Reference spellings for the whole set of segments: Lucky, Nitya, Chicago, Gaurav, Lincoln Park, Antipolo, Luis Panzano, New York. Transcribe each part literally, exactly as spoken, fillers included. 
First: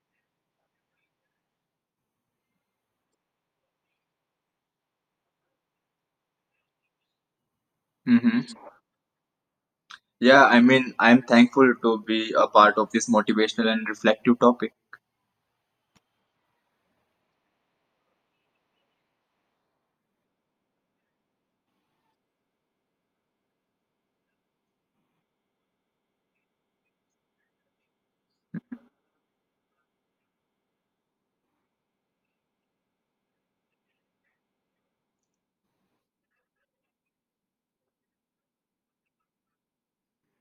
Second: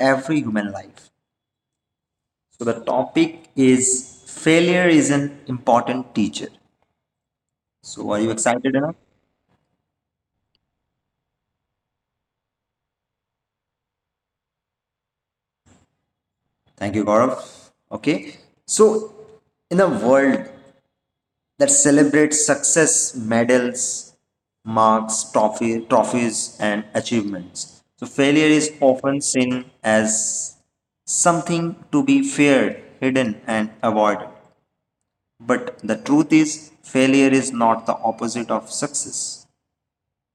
every human life. So the topic is failure is an important teacher. So are you hmm excited enough? Yeah, I mean, I'm thankful to be a part of this motivational and reflective topic. Thank you Gaurav. Okay. So in a world that celebrates success, medals, marks, trophy, trophies, and achievements. So, failure is often seen as something to be feared, hidden, and avoided. But the truth is, failure is not the opposite of success,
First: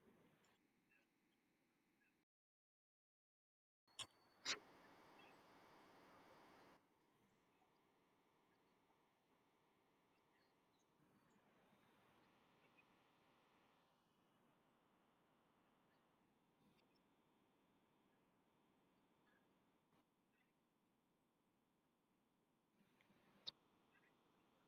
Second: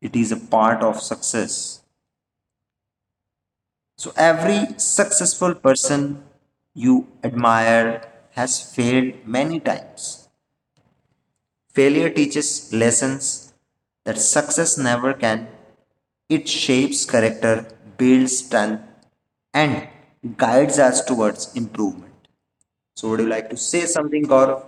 it is a part of success. So, every successful person you admire has failed many times. Failure teaches lessons that success never can. It shapes character, builds strength, and guides us towards improvement. So, would you like to say something, Gaurav?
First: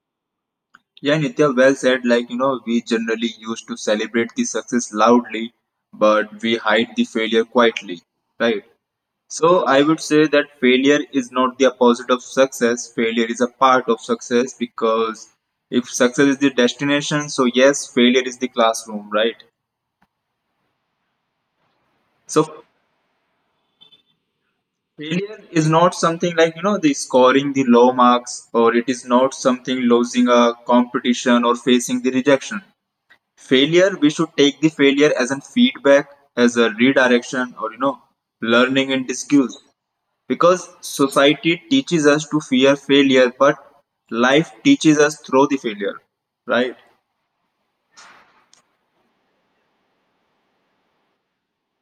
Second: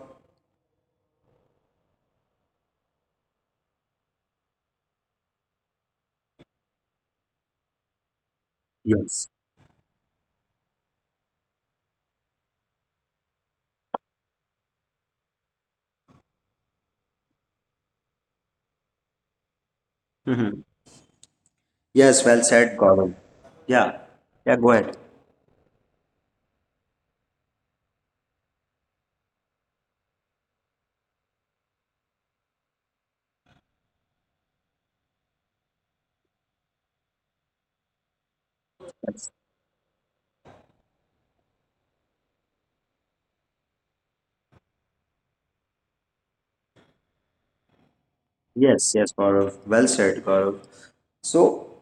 Yeah, Nitya, well said. Like, you know, we generally used to celebrate the success loudly, but we hide the failure quietly, right? Yes. So I would say that failure is not the opposite of success. Failure is a part of success because if success is the destination, so yes, failure is the classroom, right? Mhm. Yes, well So said, Gaurav. Yeah, yeah, go ahead. failure is not something like you know the scoring the low marks, or it is not something losing a competition or facing the rejection. Failure, we should take the failure as a feedback, as a redirection, or you know, learning and Yes, skills, because society teaches us to fear failure, but life teaches us through the failure, right? yes, yes, Gaurav. Well said, Gaurav. So,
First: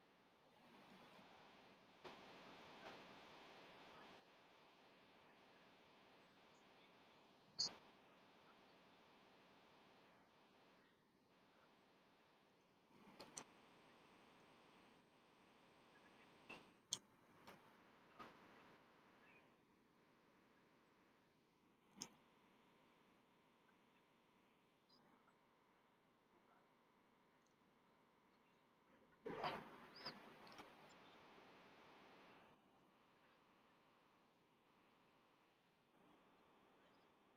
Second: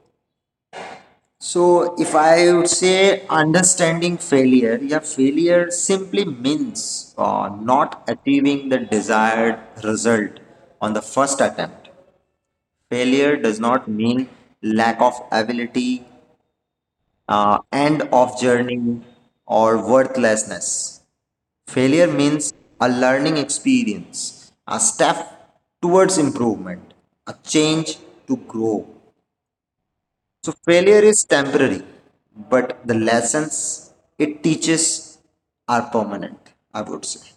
so if I would say understanding failure, yeah, failure simply means uh, not achieving the desired result on the first attempt. Failure does not mean lack of ability, uh, end of journey, or worthlessness. Failure means a learning experience, a step towards improvement, a change to grow. So, failure is temporary, but the lessons it teaches are permanent, I would say.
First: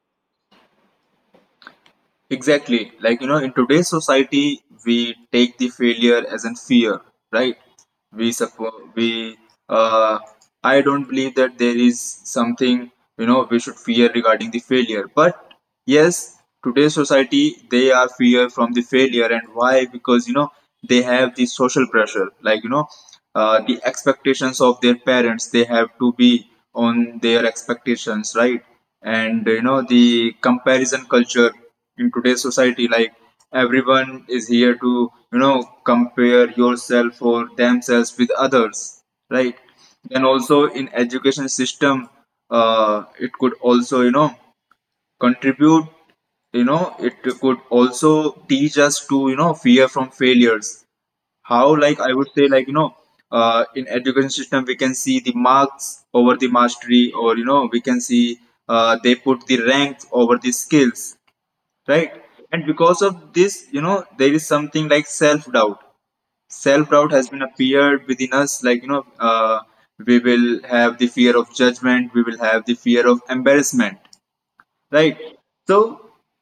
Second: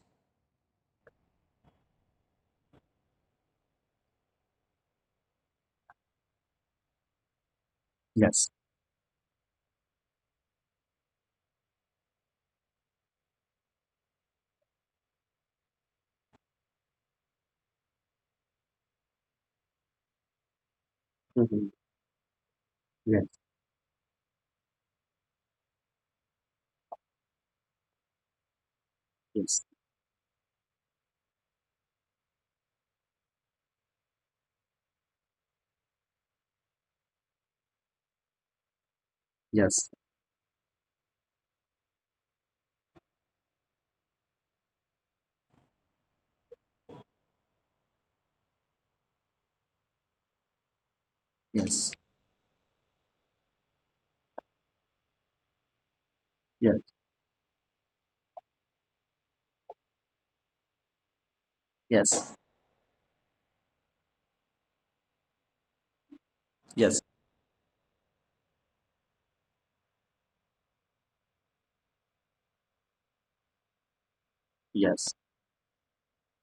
Exactly. Like, you know, in today's society, we take the failure as in fear, right? We Yes. suppose we, uh, I don't believe that there is something, you know, we should fear regarding the failure. But yes, today's society, they are fear from the failure. And why? Because, you know, they have the Mhm. social pressure, like, you know, Yes. uh, the expectations of their parents, they have to be on their expectations, right? And you Yes. know, the comparison culture in today's society, like everyone is here to you know compare yourself or themselves with others, right? Yes. Then also, in education system, uh, it could also you know contribute, you know it could also teach us to you know fear from failures. How, Yes. like I would say, like you know, uh, in education system, we can see the marks over the Yes. mastery, or you know we can see uh, they put the rank over the skills, right? Yes. And because of this, you know, there is something like self doubt. Self Yes. doubt has been appeared within us, like you know, uh, we will have the fear of judgment, we will have the fear of embarrassment, Yes. right? So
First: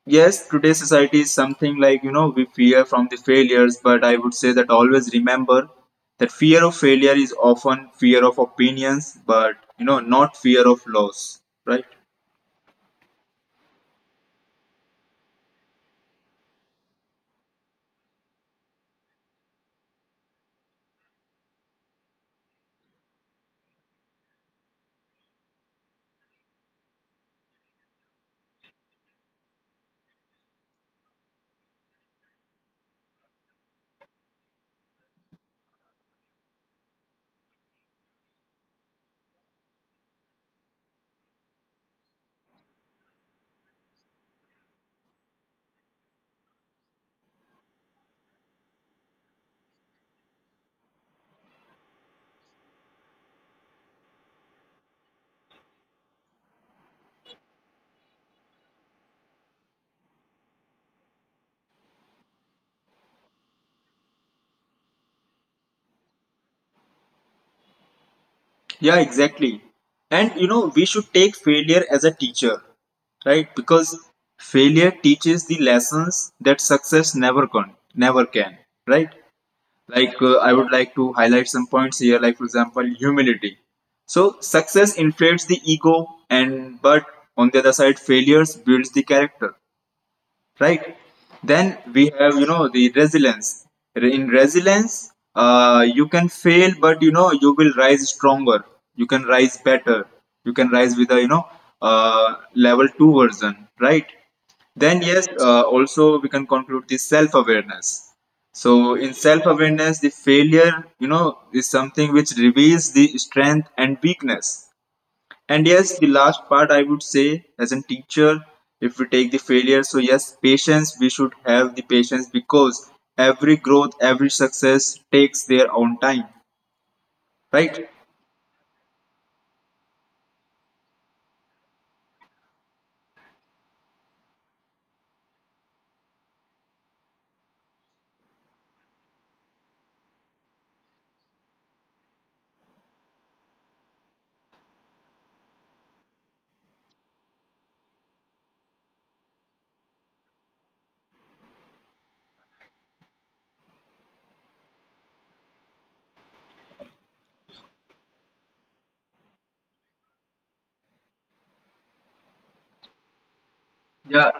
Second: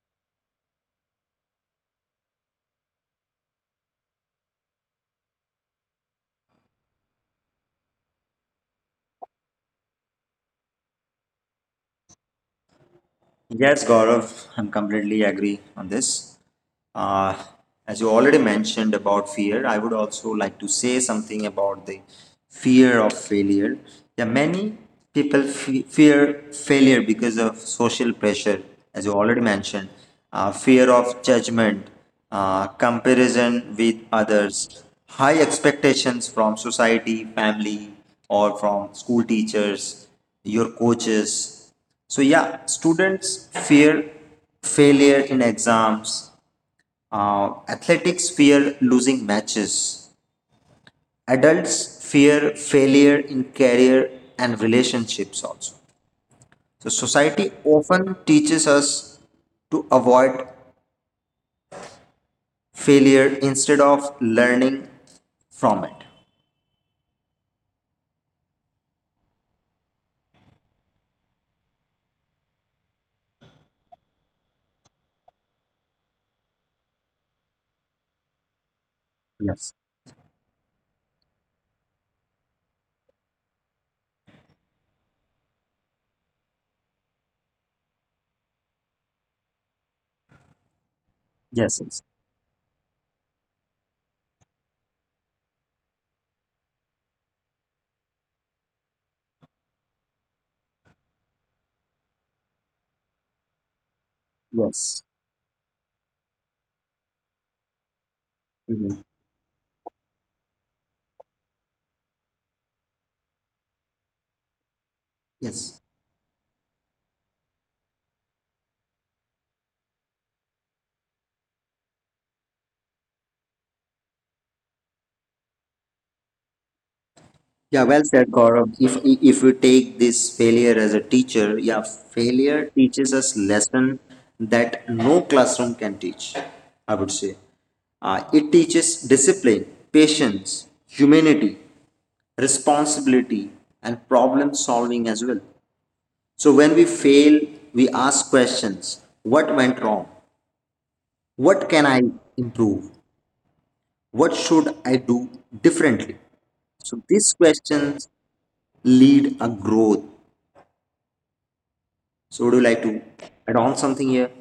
yes, today's society is something like you know we fear from the failures, but I would say that always remember that fear of failure is often fear of opinions, but you know not fear of loss, right? Yes, Gaurav, I'm completely agree on this. Uh, as you already mentioned about fear, I would also like to say something about the fear of failure. Yeah, many people fe- fear failure because of social pressure, as you already mentioned, uh, fear of judgment, uh, comparison with others, high expectations from society, family, or from school teachers, your coaches. So yeah, students fear failure in exams. Uh, athletics fear losing matches. Adults fear failure in career and relationships also. So society often teaches us to avoid failure instead of learning from it. Yeah, exactly. And you know, we should take failure as a teacher, right? Because failure teaches the lessons that success never can, never can right? Yes. Like uh, I would like to highlight some points here, like for example humility. So success inflates the ego, and but on the other side, failures builds the character, right? Then Yes. Yes. we have, you know, the resilience. In resilience, uh, you can fail, but you know you will rise stronger, you can rise better, you can rise with a, you know, uh, level two version, right? Then Yes. yes, uh, also we can conclude the self awareness. So Mhm. in self awareness, the failure, you know, is something which reveals the strength and weakness. And Yes. yes, the last part I would say as a teacher, if we take the failure, so yes, patience, we should have the patience, because every growth, every success takes their own time, Yeah, right? well said, Gaurav. If if we take this failure as a teacher, yeah, failure teaches us lesson that no classroom can teach. I would say, uh, it teaches discipline, patience, humanity, responsibility, and problem solving as well. So when we fail, we ask questions: What went wrong? What can I improve? What should I do differently? So these questions lead a growth. So would you like to add on something here? Yeah,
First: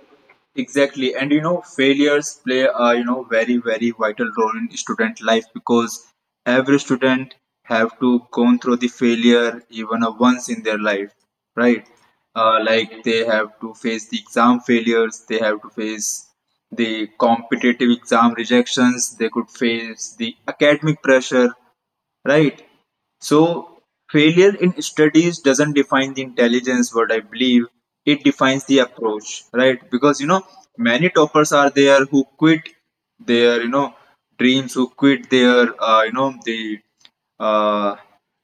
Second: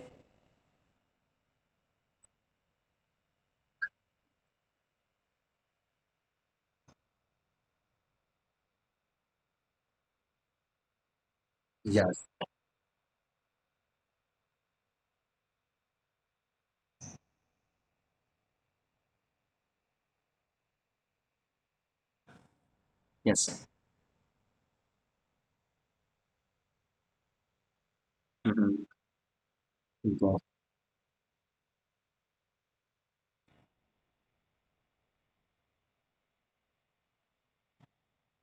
exactly. And you know, failures play a you know very very vital role in student life, because every student have to go through the failure even a once in their life, right? Yes. Uh, like they have to face the exam failures, they have to face the competitive exam rejections, they could face the academic pressure, right? So Yes. failure in studies doesn't define the intelligence, what I believe it defines the Mhm. approach, right? Because you Go. know, many toppers are there who quit their you know dreams, who quit their uh, you know the uh,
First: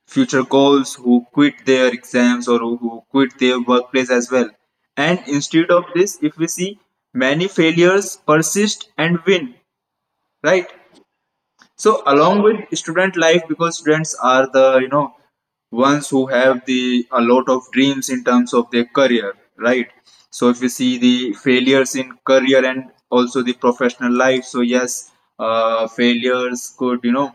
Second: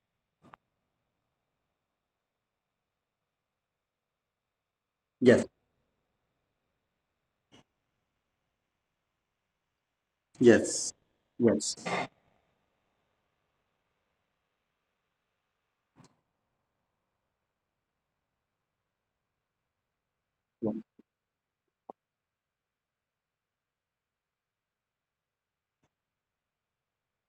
future goals, who quit their exams, or who who quit their workplace as well. And Yes. instead of this, if we see many failures persist and win, right? Yes. Yes. So along with student life, because students are the you know ones who have the a lot of dreams in terms of their career, right? So if you Yeah. see the failures in career and also the professional life, so yes, uh, failures could you know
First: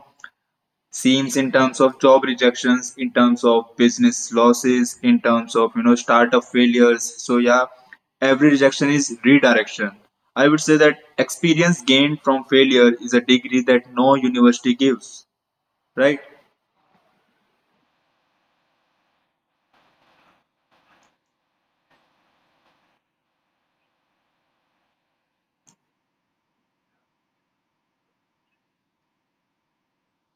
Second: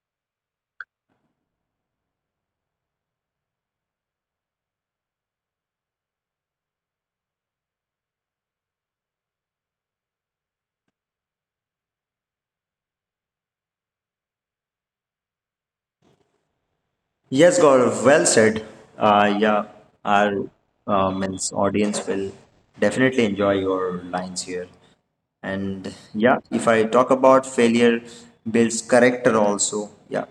seems in terms of job rejections, in terms of business losses, in terms of you know startup failures. So yeah, every rejection is redirection. I would say that experience gained from failure is a degree that no university gives, right? Yes, Gaurav, well said. Uh, yeah, our uh, means audience will definitely enjoy your lines here. And yeah, if I talk about failure builds character also, yeah,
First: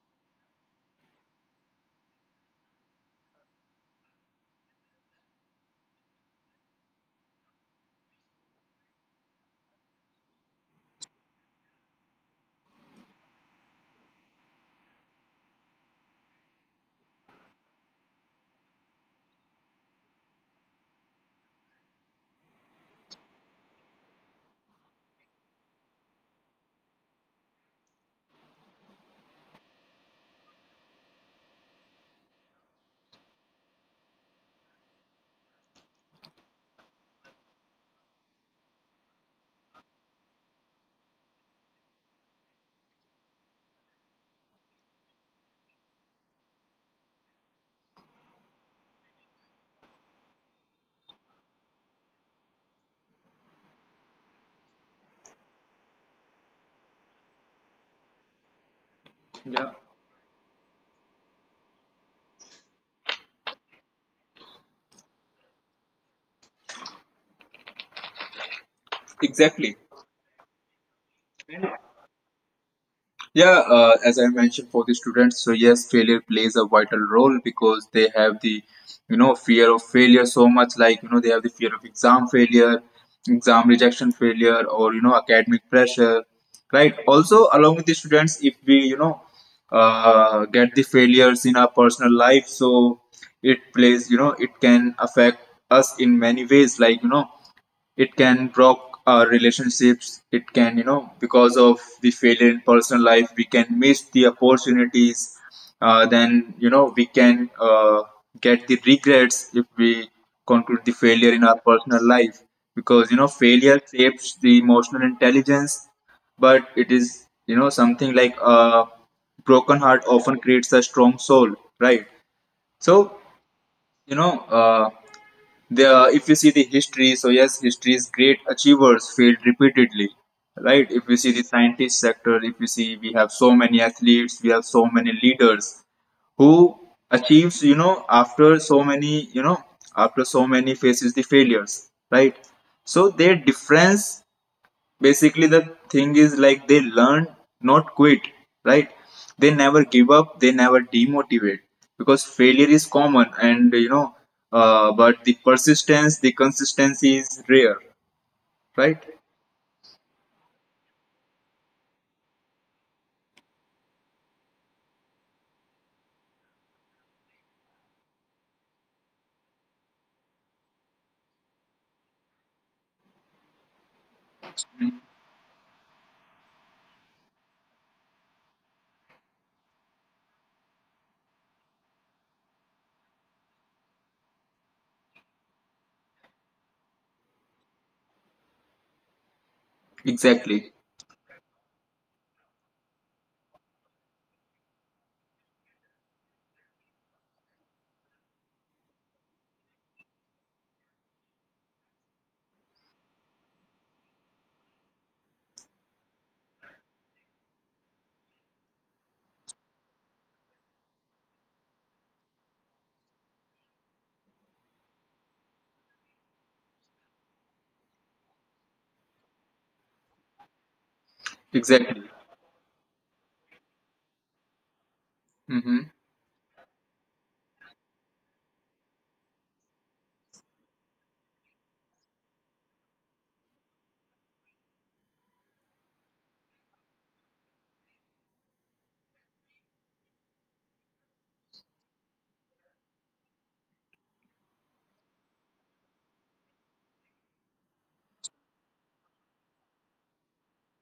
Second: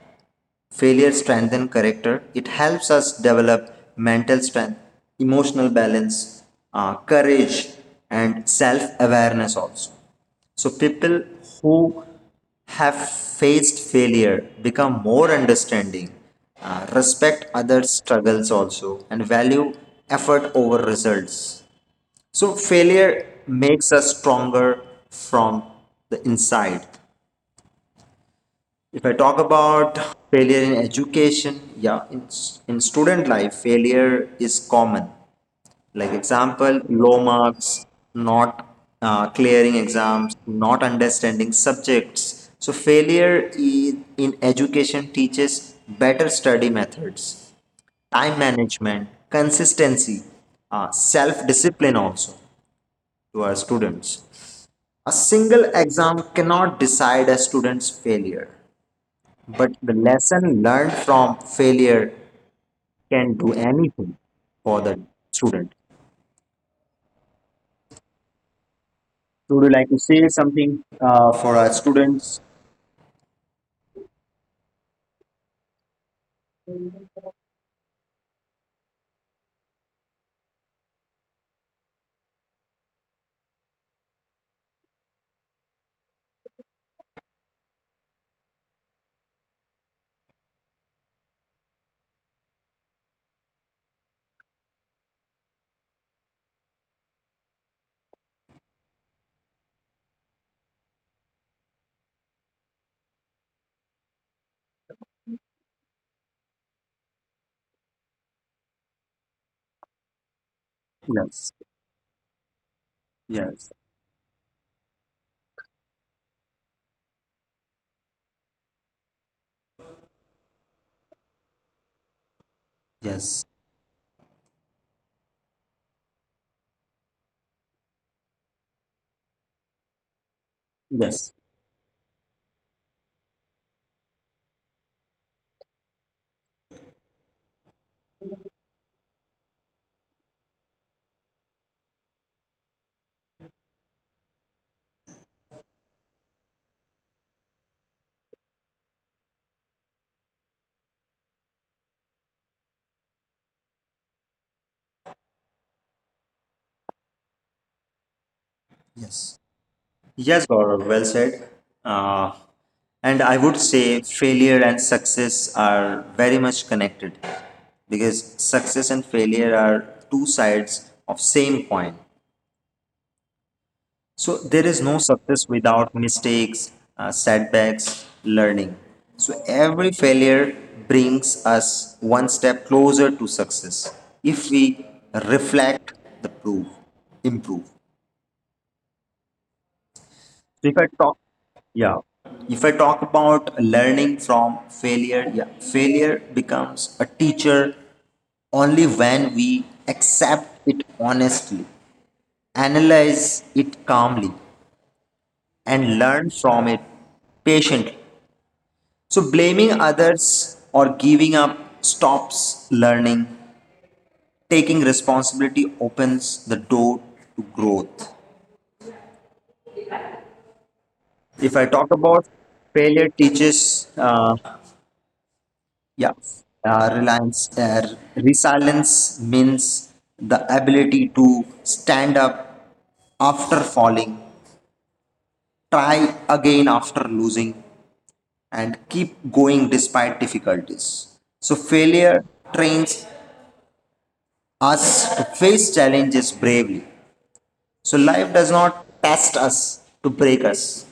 failure strengthens character. It helps us develop mental strength, emotional balance, uh, courage, and self awareness also. So, people who have faced failure become more understanding, uh, respect other struggles also, and value effort over results. So, failure makes us stronger from the inside. If I talk about failure in education, yeah, in, in student life failure is common, like example low marks, not uh, clearing exams, not understanding subjects. So failure in, in education teaches better study methods, time management, consistency, uh, self discipline also to our students. A single exam cannot decide a student's failure, Yeah, but the lesson learned from failure can do anything for the student. So would you exactly. like to say something uh, for our students? Yeah, uh, as I mentioned for the students, so yes, failure plays a vital role because they have the, you know, fear of failure so much. Like you know, they have the fear of exam failure, exam rejection failure, or you know, academic pressure, right? Also, along with the students, if we you know, uh, get the failures in our personal life, so it plays, you know, it can affect us in many ways. Like you know, it can block our relationships, it can you know because of the failure in personal life we can miss the opportunities, uh, then you know we can uh, get the regrets if we conclude the failure in Yes. our personal life, because you know Yes. failure shapes the emotional intelligence, but it is you know something like a broken heart often creates a strong soul, right? So Yes. you know, uh, the if you see the history, so yes, history's great achievers failed repeatedly, right? If you Yes. see the scientist sector, if you see we have so many athletes, we have so many leaders who achieves you know after so many you know after so many faces the failures, right? So their difference, basically the thing is like they learn, not quit, right? They never give up, they never demotivate, because failure is common, and you know uh, but the persistence, the consistency is rare, right? Yes. Yes, Gaurav, well said. Uh, and I would say failure and success are very much connected because success and failure are two sides of same coin. So there is no success without mistakes, uh, setbacks, learning. So every failure brings us one step closer to success if we reflect the proof, improve. So if Exactly. I talk, yeah, if I talk about learning from failure, yeah, failure becomes a teacher only when we accept it honestly, analyze it calmly, and learn from it patiently. So, blaming others or giving up stops learning. Taking responsibility opens the door to growth. If I talk Exactly. about failure, teaches, uh, Mm-hmm. yeah, uh, reliance, uh, resilience means the ability to stand up after falling, try again after losing, and keep going despite difficulties. So, failure trains us to face challenges bravely. So life does not test us to break us,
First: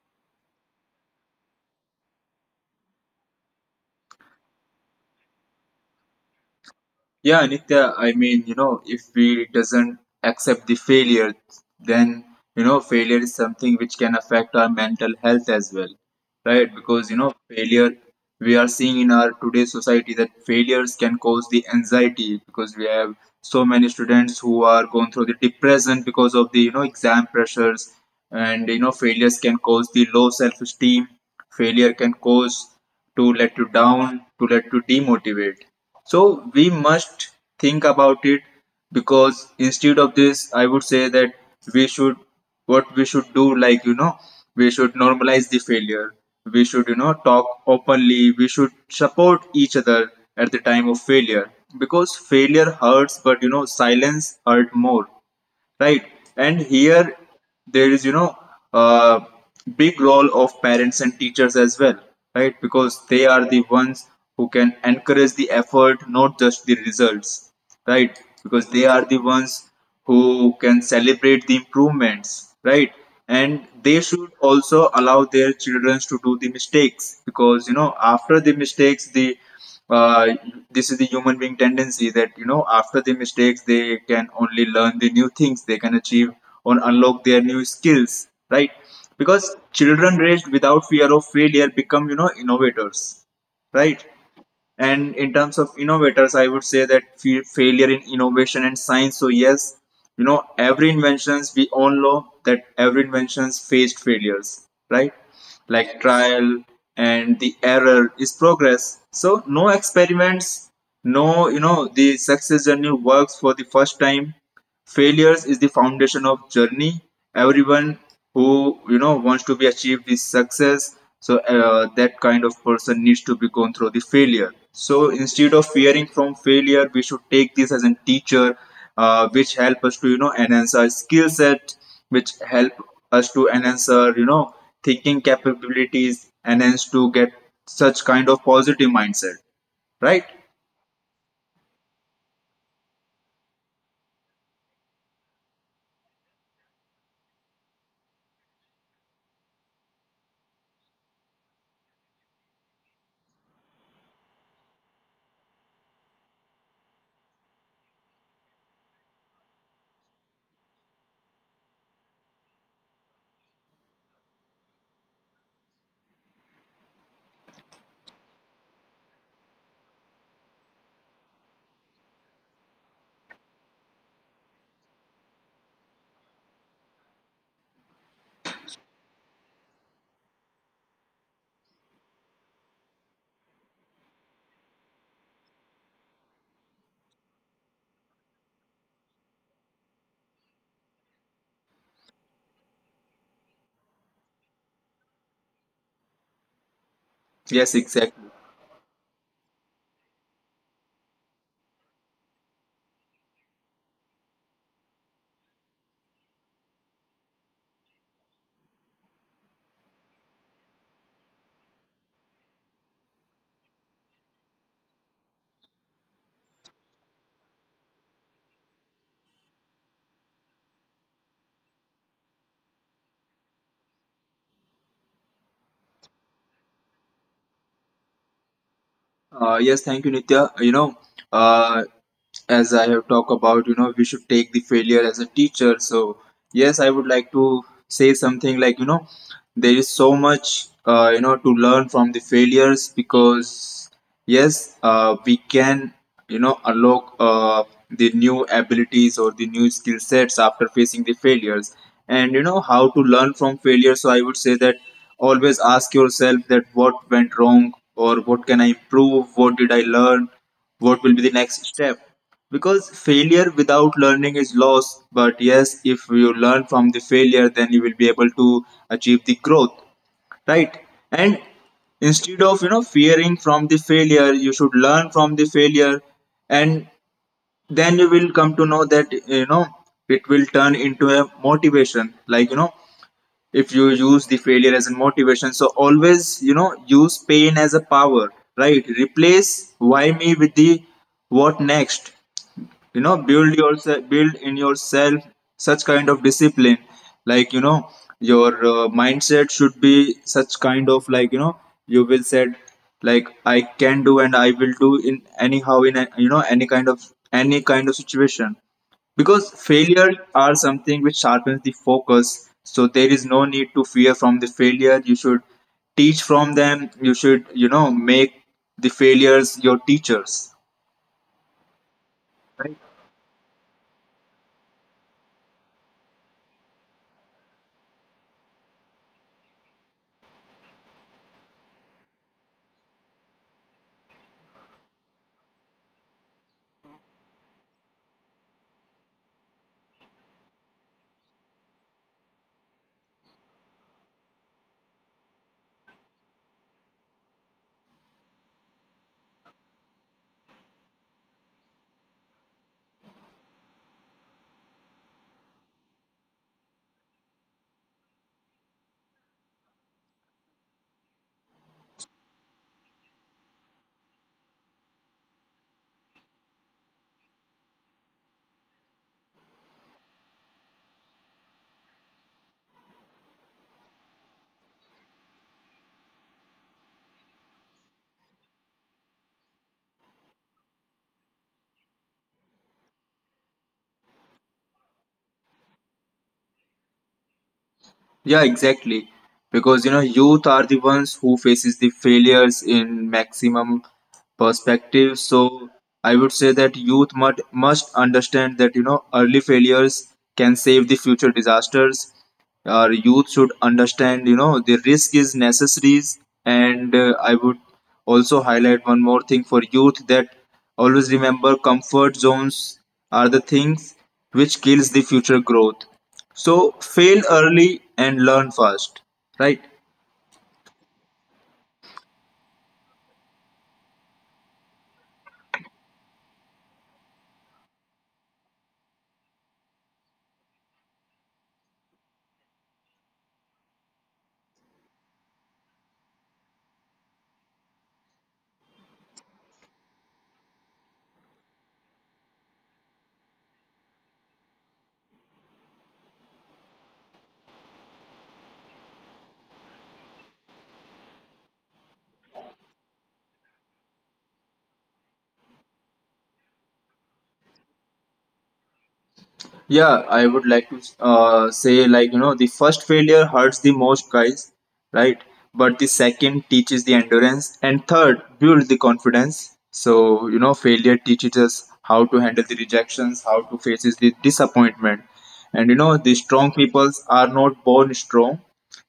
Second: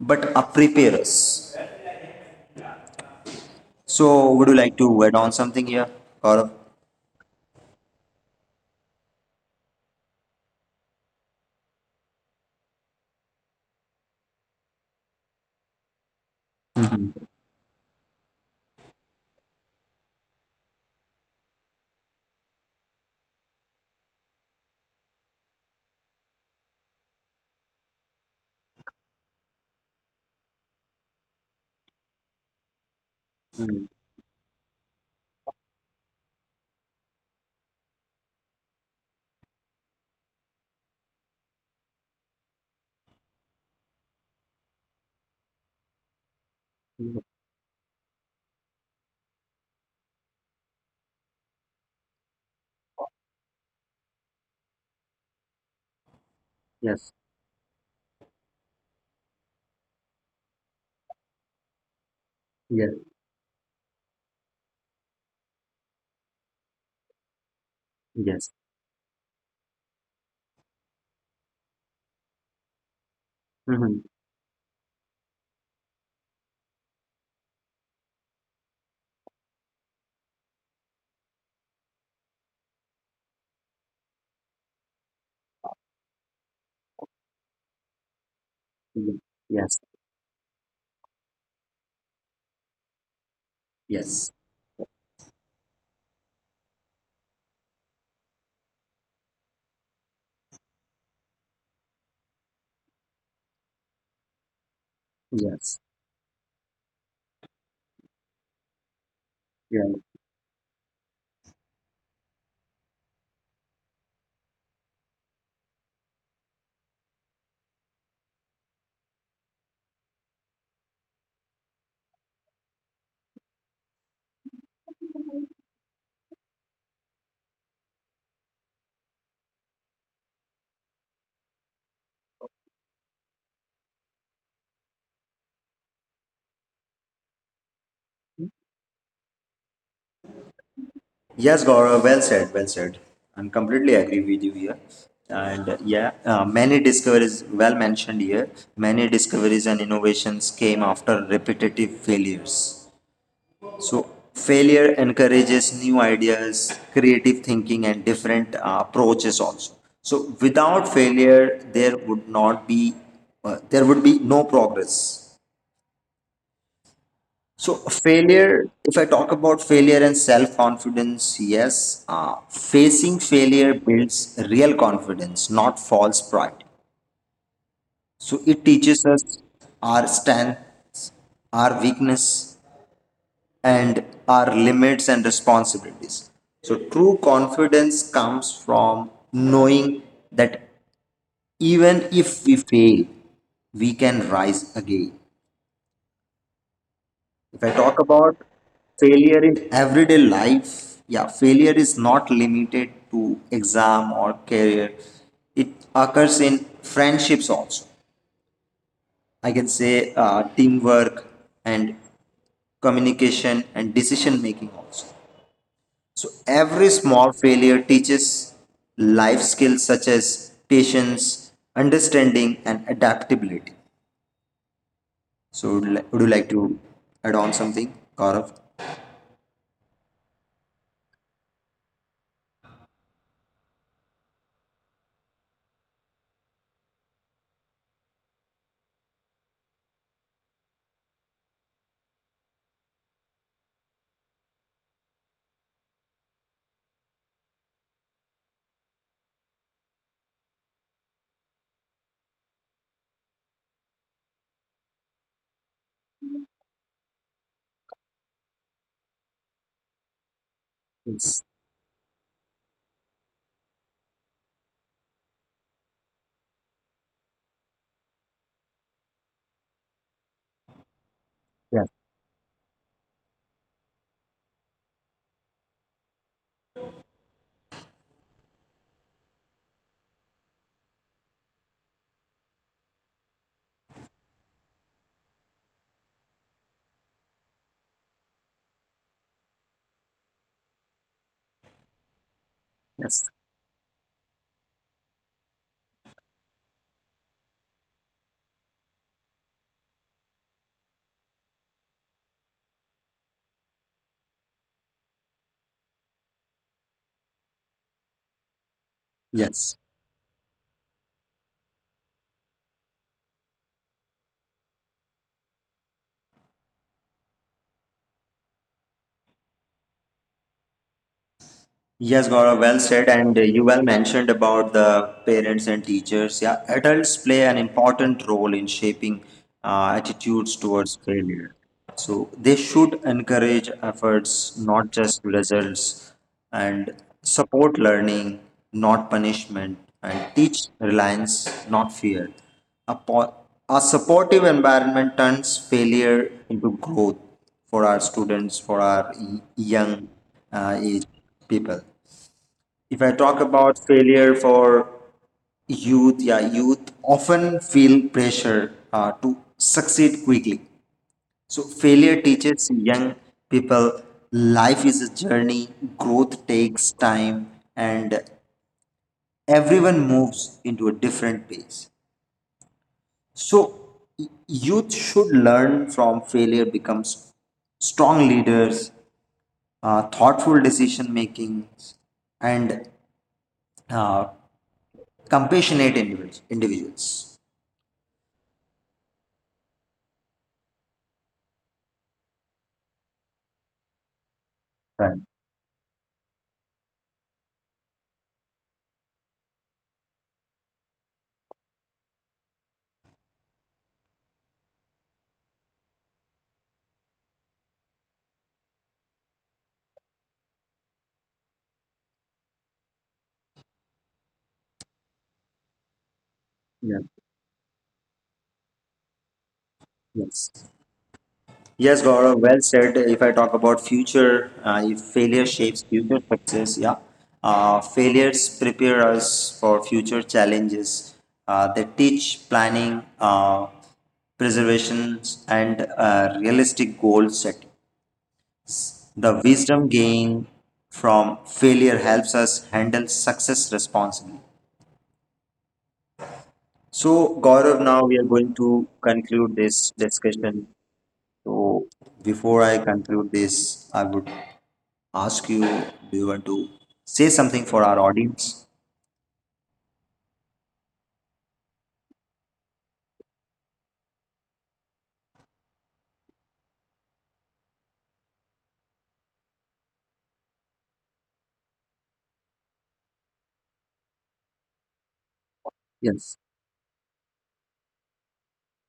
but uh, prepare us. So would you like to add on something here, Gaurav? Yeah, Nitya, I mean, you know, if we doesn't accept the failure, then you know failure is something which can affect our mental health as well, right? Because you know, failure we are seeing in our today's society that failures can cause the anxiety, because we have so many students who are going through the depression because of the you know exam pressures, and you know failures can cause the low self-esteem. Failure can cause to let you down, to let you demotivate. So we must think about it, because instead of this, I would say that we should, what we should do, like you know, we should normalize the failure. We should you know talk openly, we should support each other at the time of failure, because failure hurts, but you know silence hurt more, right? And Yes, here there is you know a big role of parents and teachers as well, right? yes, Because they are the ones who can encourage the effort, not just the results, right? yes. Because they are the ones who can celebrate the improvements, right? And Mm-hmm. they should also allow their children to do the mistakes, because you know after the mistakes the uh, this is the human being tendency that you know after the mistakes they can only learn the new things, they can achieve or unlock their new skills, right? Because Yes, children raised without fear of failure become you know innovators, right? yes, And in terms of innovators, I would say that fa- failure in innovation and science. So yes, you know, every inventions we all know that every inventions faced failures, right? yes, Like trial and the error is progress. So no yeah. experiments, no you know the success journey works for the first time. Failures is the foundation of journey. Everyone who you know wants to be achieved this success, so uh, that kind of person needs to be gone through the failure. So instead of fearing from failure, we should take this as a teacher, uh, which help us to you know enhance our skill set, which help us to enhance our you know thinking capabilities, enhance to get such kind of positive mindset. Right? Yes, Gaurav, well said, well said. I'm completely agree with you here. And uh, yeah, uh, many discoveries, well mentioned here, many discoveries and innovations came after repetitive failures. So failure encourages new ideas, creative thinking, and different uh, approaches also. So without failure, there would not be uh, there would be no progress. So failure. If I talk about failure and self confidence, yes, uh, facing failure builds real confidence, not false pride. So it teaches us our strengths, our weakness, and our limits and responsibilities. So, true confidence comes from knowing that even if we fail, we can rise again. If I Yes, talk exactly. about failure in everyday life, yeah, failure is not limited to exam or career. It occurs in friendships also. I can say uh, teamwork and communication and decision making also. So every small failure teaches life skills such as patience, understanding, and adaptability. So would, li- would you like to add on something, Gaurav? Uh, yes, thank you, Nitya. Uh, You know, uh, as I have talked about, you know, we should take the failure as a teacher. So, yes, I would like to say something like, you know, there is so much, uh, you know, to learn from the failures, because yes, uh, we can you know unlock uh, the new abilities or the new skill sets after facing the failures. And you know how to learn from failure. So I would say that always ask yourself that what went wrong, or what can I improve, what did I learn, what will be the next step, because failure without learning is loss, but yes, if you learn from the failure, then you will be able to achieve the growth, right? And Yes. instead of you know fearing from the failure, you should learn from the failure, and then you will come to know that you know it will turn into a motivation, like you know, if you use the failure as a motivation, so always you know use pain as a power, right? Replace why me with the what next. You know, Yes. build yourself, build in yourself such kind of discipline, like you know, your uh, mindset should be such kind of, like you know, you will said like I can do and I will do in anyhow, in a, you know, any kind of any kind of situation, because Yes. failure are something which sharpens the focus. So there is no need to fear from the failure, you should teach from them, you should you know make the failures your teachers. Yes, Gaurav, well said, and uh, you well mentioned about the parents and teachers. Yeah, adults play an important role in shaping uh, attitudes towards failure. So they should encourage efforts, not just results, and support learning, not punishment, and teach reliance, not fear. A, po- a supportive environment turns failure into growth for our students, for our y- young uh, age people. If I talk about failure for youth, yeah, youth often feel pressure uh, to succeed quickly. So failure teaches young people life is a journey, growth takes time, and everyone moves into a different pace. So y- youth should learn from failure, becomes strong leaders, uh, thoughtful decision making, and uh, compassionate individuals. individuals. Yeah, exactly. Because you know, youth are the ones who faces the failures in maximum perspective. Right. So I would say that youth must must understand that you know early failures can save the future disasters. Our youth should understand you know the risk is necessaries, and uh, I would also highlight one more thing for youth, that always remember comfort zones are the things which kills the future growth. So Yeah. fail early and learn fast, right? Yes. Yes, Gaurav, well said. If I talk about future, uh, if failure shapes future success, yeah. Uh, failures prepare us for future challenges. Uh, they teach planning, uh, preservations, and uh, realistic goal setting. The wisdom gained from failure helps us handle success responsibly. So, Gaurav, now we are going to conclude this discussion. So, before I conclude this, I would ask you, do you want to say something for our audience? Yeah, I would like to uh, say, like you know, the first failure hurts the most, guys, right? But the second teaches the endurance, and third builds the confidence. So you know failure teaches us how to handle the rejections, how to faces the disappointment, and you know the Yes, strong peoples are not born strong.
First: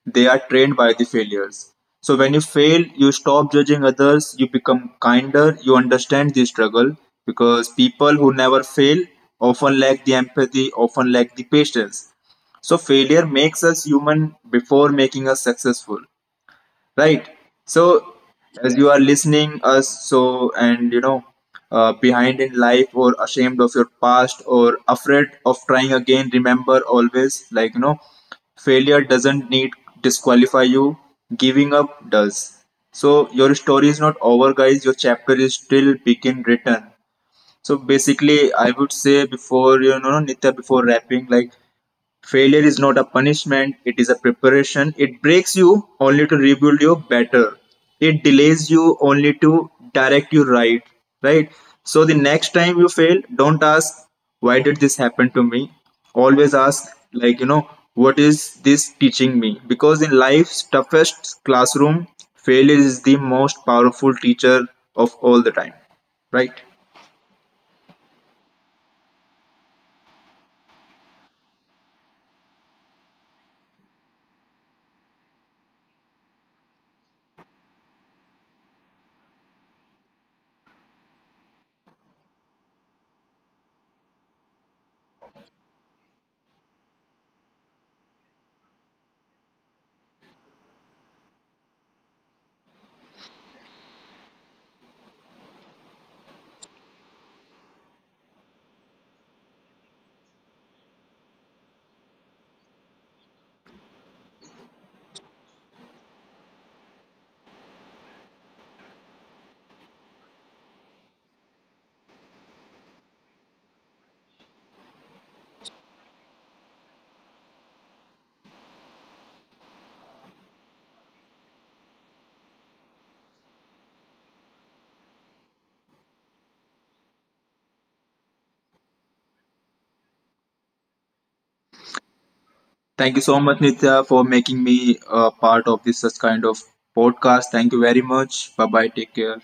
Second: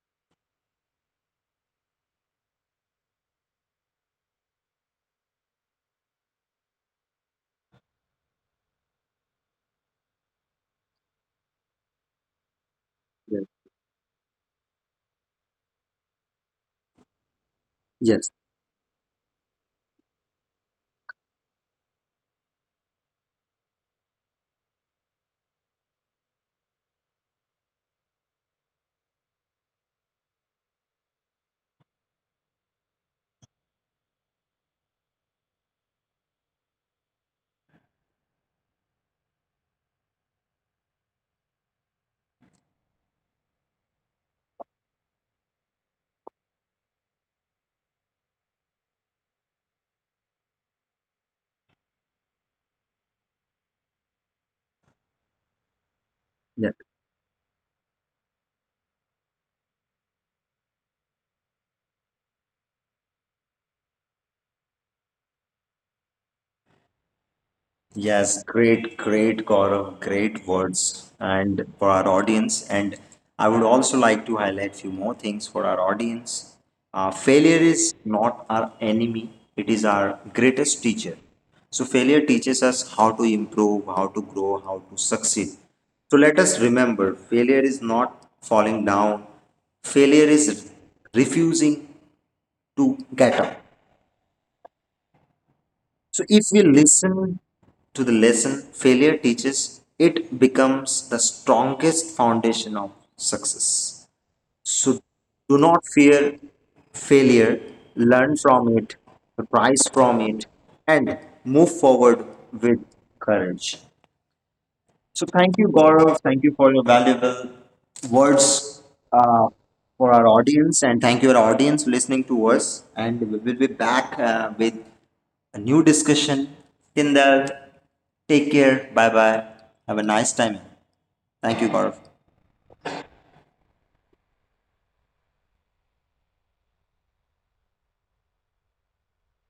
They are trained by the failures. So when you fail, you stop judging others, you become kinder, you understand the struggle, because people who never fail often lack the empathy, often lack the patience. So failure yes, makes us human before making us successful, right? So yes, as you are listening us, so and you know, uh, behind in life or ashamed of your past or afraid of trying again, remember always, like you know, failure doesn't need disqualify you, giving up does. So your story is not over, guys, your chapter is still begin written. So basically I would say, before you know Nitya, before wrapping, like failure is not a punishment, it is a preparation. It breaks you only to rebuild you better. It delays you only to direct you right. Right? So the next time you fail, don't ask, why did this happen to me? Always yes. ask, like, you know, what is this teaching me? Because in life's toughest classroom, failure is the most powerful teacher of all the time. Right? Yes, great, great, Gaurav, great words. And for our audience, and I would also like to highlight few more things for our audience. Uh, failure is not our enemy; it is our greatest teacher. So failure teaches us how to improve, how to grow, how to succeed. So let us remember, failure is not falling down. Failure is refusing to get up. So if we listen to the lesson failure teaches, it becomes the strongest foundation of success. So do not fear failure, learn from it, rise from it, and move forward with courage. So thank you, Gaurav. Thank you for your valuable words uh, for our audience, and thank you our audience listening to us. And we will be back uh, with a new discussion. Till then, take care. Bye bye. Have a nice time. Thank you, Gaurav. Thank you so much, Nitya, for making me a part of this such kind of podcast. Thank you very much. Bye bye. Take care.